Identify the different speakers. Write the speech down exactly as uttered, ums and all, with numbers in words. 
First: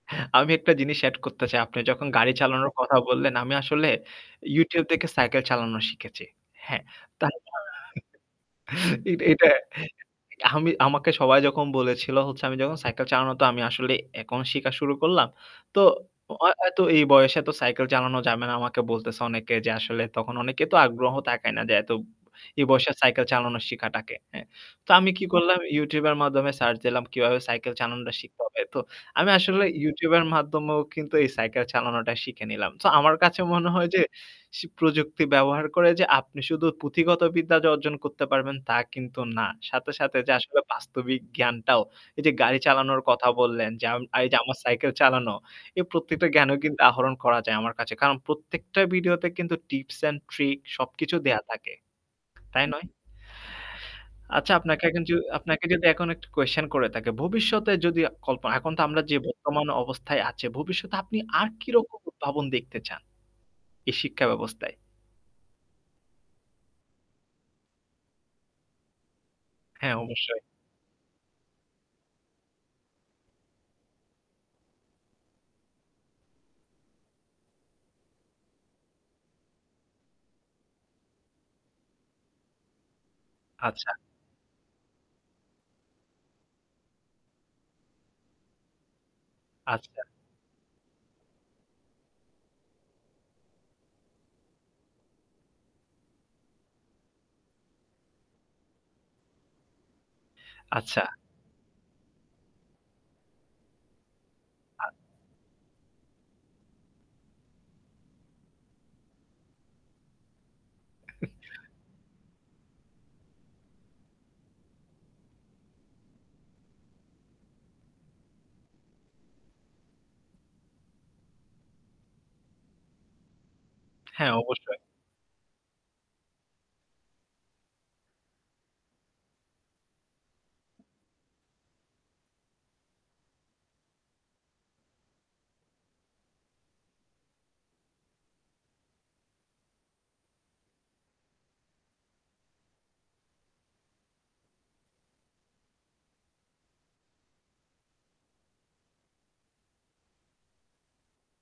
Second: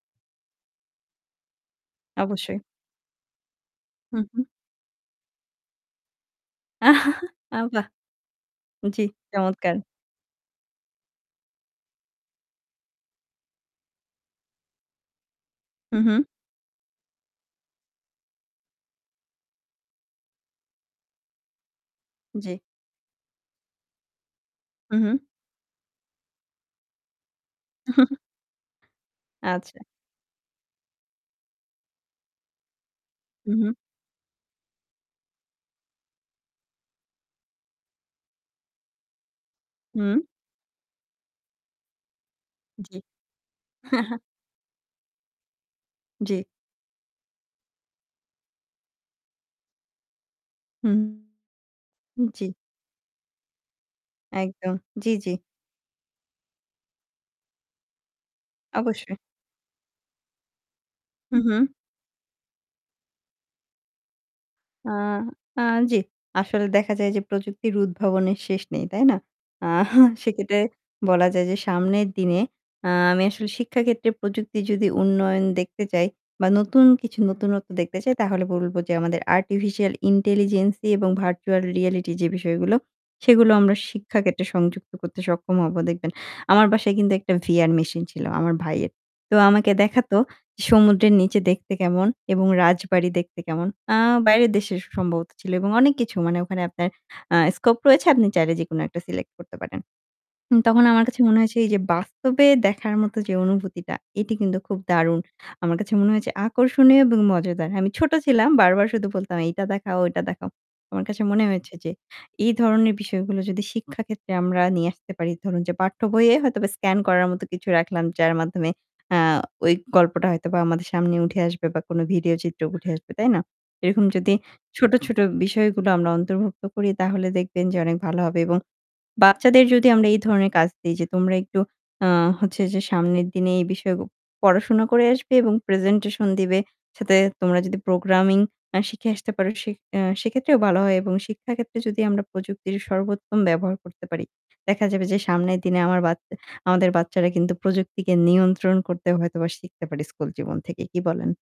Speaker 1: অ্যা আমি একটা জিনিস এড করতে চাই। আপনি যখন গাড়ি
Speaker 2: অবশ্যই।
Speaker 1: চালানোর কথা বললেন আমি আসলে
Speaker 2: হু, হু।
Speaker 1: YouTube দেখে সাইকেল চালানো শিখেছি। হ্যাঁ,
Speaker 2: আ
Speaker 1: তাই
Speaker 2: বাহ! জ্বি,
Speaker 1: এ এটা
Speaker 2: চমৎকার।
Speaker 1: অ্যাহ আমি আমাকে সবাই যখন বলেছিল হচ্ছে, আমি যখন সাইকেল চালানোতো আমি আসলে এখন শিখা শুরু করলাম। তো
Speaker 2: হু, হু।
Speaker 1: ও অ্যা তো এই বয়সে এতো সাইকেল চালানো যাবে না। আমাকে বলতেছে অনেকে যে আসলে তখন অনেকে তো আগ্রহ তাকায় না যে এত
Speaker 2: জ্বী।
Speaker 1: এই বয়সে সাইকেল চালানো শিখাটাকে, হ্যাঁ। তো
Speaker 2: হু,
Speaker 1: আমি
Speaker 2: হু।
Speaker 1: কি করলাম YouTube এর মাধ্যমে সার্চ দিলাম কিভাবে সাইকেল চালানোটা শিখতে হবে। তো আমি আসলে
Speaker 2: আচ্ছা।
Speaker 1: YouTube এর মাধ্যমেও কিন্তু এই সাইকেল চালানোটা শিখে নিলাম। তো আমার কাছে
Speaker 2: হু,
Speaker 1: মনে
Speaker 2: হু।
Speaker 1: হয় যে, প্রযুক্তি ব্যবহার করে যে আপনি শুধু পুঁথিগত বিদ্যা যে অর্জন করতে পারবেন তা কিন্তু না। সাথে, সাথে
Speaker 2: হুম।
Speaker 1: যে আসলে বাস্তবিক জ্ঞানটাও। এই যে গাড়ি
Speaker 2: জ্বী।
Speaker 1: চালানোর কথা বললেন যা এই যা আমার সাইকেল চালানো, এই প্রত্যেকটা
Speaker 2: জ্বী।
Speaker 1: জ্ঞানও কিন্তু আহরণ করা যায় আমার কাছে। কারণ প্রত্যেকটা ভিডিওতে কিন্তু টিপস অ্যান্ড ট্রিক
Speaker 2: হু।
Speaker 1: সবকিছু দেয়া থাকে।
Speaker 2: হু, জ্বী।
Speaker 1: তাই নয়? আচ্ছা
Speaker 2: একদম
Speaker 1: আপনাকে এক
Speaker 2: জ্বি, জ্বি।
Speaker 1: আপনাকে যদি এখন একটা কুয়েসশন করে থাকি। ভবিষ্যতে যদি কল্পনা এখন তো আমরা
Speaker 2: অবশ্যই।
Speaker 1: যে বর্তমান অবস্থায় আছে, "ভবিষ্যতে আপনি
Speaker 2: হু,
Speaker 1: আর
Speaker 2: হু।
Speaker 1: কিরকম উদ্ভাবন দেখতে চান?" এই শিক্ষাব্যবস্থায়।
Speaker 2: আ আ জ্বি। আসলে দেখা যায় যে, প্রযুক্তির উদ্ভাবনের শেষ নেই, তাই না? আ
Speaker 1: হ্যাঁ, অবশ্যই।
Speaker 2: সেক্ষেত্রে বলা যায় যে, সামনের দিনে আ আমি আসলে শিক্ষাক্ষেত্রে প্রযুক্তি যদি উন্নয়ন দেখতে চাই বা নতুন কিছু নতুনত্ব দেখতে চাই তাহলে বলবো যে আমাদের আর্টিফিশিয়াল ইন্টেলিজেন্স দিয়ে এবং ভার্চুয়াল রিয়েলিটি যে বিষয়গুলো সেগুলো আমরা
Speaker 1: আচ্ছা।
Speaker 2: শিক্ষা ক্ষেত্রে সংযুক্ত করতে সক্ষম হবো দেখবেন। আমার বাসায় কিন্তু একটা VR মেশিন ছিলো। আমার ভাইয়ের। তো আমাকে
Speaker 1: আচ্ছা।
Speaker 2: দেখাতো সমুদ্রের নিচে দেখতে কেমন এবং রাজবাড়ি দেখতে কেমন। আ বাইরের দেশে সম্ভবত ছিল এবং অনেক কিছু মানে ওখানে আপনার আ স্কোপ রয়েছে আপনি চাইলে যেকোনো একটা সিলেক্ট করতে পারেন। তখন
Speaker 1: আচ্ছা।
Speaker 2: আমার কাছে মনে হয়েছে, এই যে বাস্তবে দেখার মতো যে অনুভূতিটা এটি কিন্তু খুব
Speaker 1: আ
Speaker 2: দারুণ। আমার কাছে মনে হয়েছে আকর্ষণীয় এবং মজাদার। আমি ছোট ছিলাম বারবার শুধু বলতাম এইটা দেখাও, ঐটা দেখাও। আমার কাছে মনে হয়েছে যে, এহ এই ধরনের বিষয়গুলো যদি শিক্ষা ক্ষেত্রে আমরা নিয়ে আসতে পারি, ধরুন যে পাঠ্যবইয়ে হয়তোবা স্কেন করার মত কিছু রাখলাম যার মাধ্যমে আ ওই গল্পটা হয়তোবা আমাদের সামনে উঠে আসবে বা কোনো ভিডিও চিত্র উঠে আসবে। তাই না? এরকম
Speaker 1: হ্যাঁ,
Speaker 2: যদি
Speaker 1: অবশ্যই।
Speaker 2: ছোট, ছোট বিষয়গুলো আমরা অন্তর্ভুক্ত করি তাহলে দেখবেন যে অনেক ভালো হবে এবং বাচ্চাদের যদি আমরা এই ধরনের কাজ দিই যে, তোমরা একটু আ হচ্ছে যে সামনের দিনে এই বিষয় পড়াশোনা করে আসবে এবং প্রেজেন্টেশন দিবে। সাথে তোমরা যদি প্রোগ্রামিং এহ শিখে আসতে পারো সে সেক্ষেত্রেও ভালো হয় এবং শিক্ষা ক্ষেত্রে যদি আমরা প্রযুক্তির সর্বোত্তম ব্যবহার করতে পারি। দেখা যাবে যে সামনের দিনে আমার বাচ আমাদের বাচ্চারা কিন্তু প্রযুক্তিকে নিয়ন্ত্রণ করতে হয়তোবা শিখতে পারি স্কুল জীবন থেকেই। কি বলেন?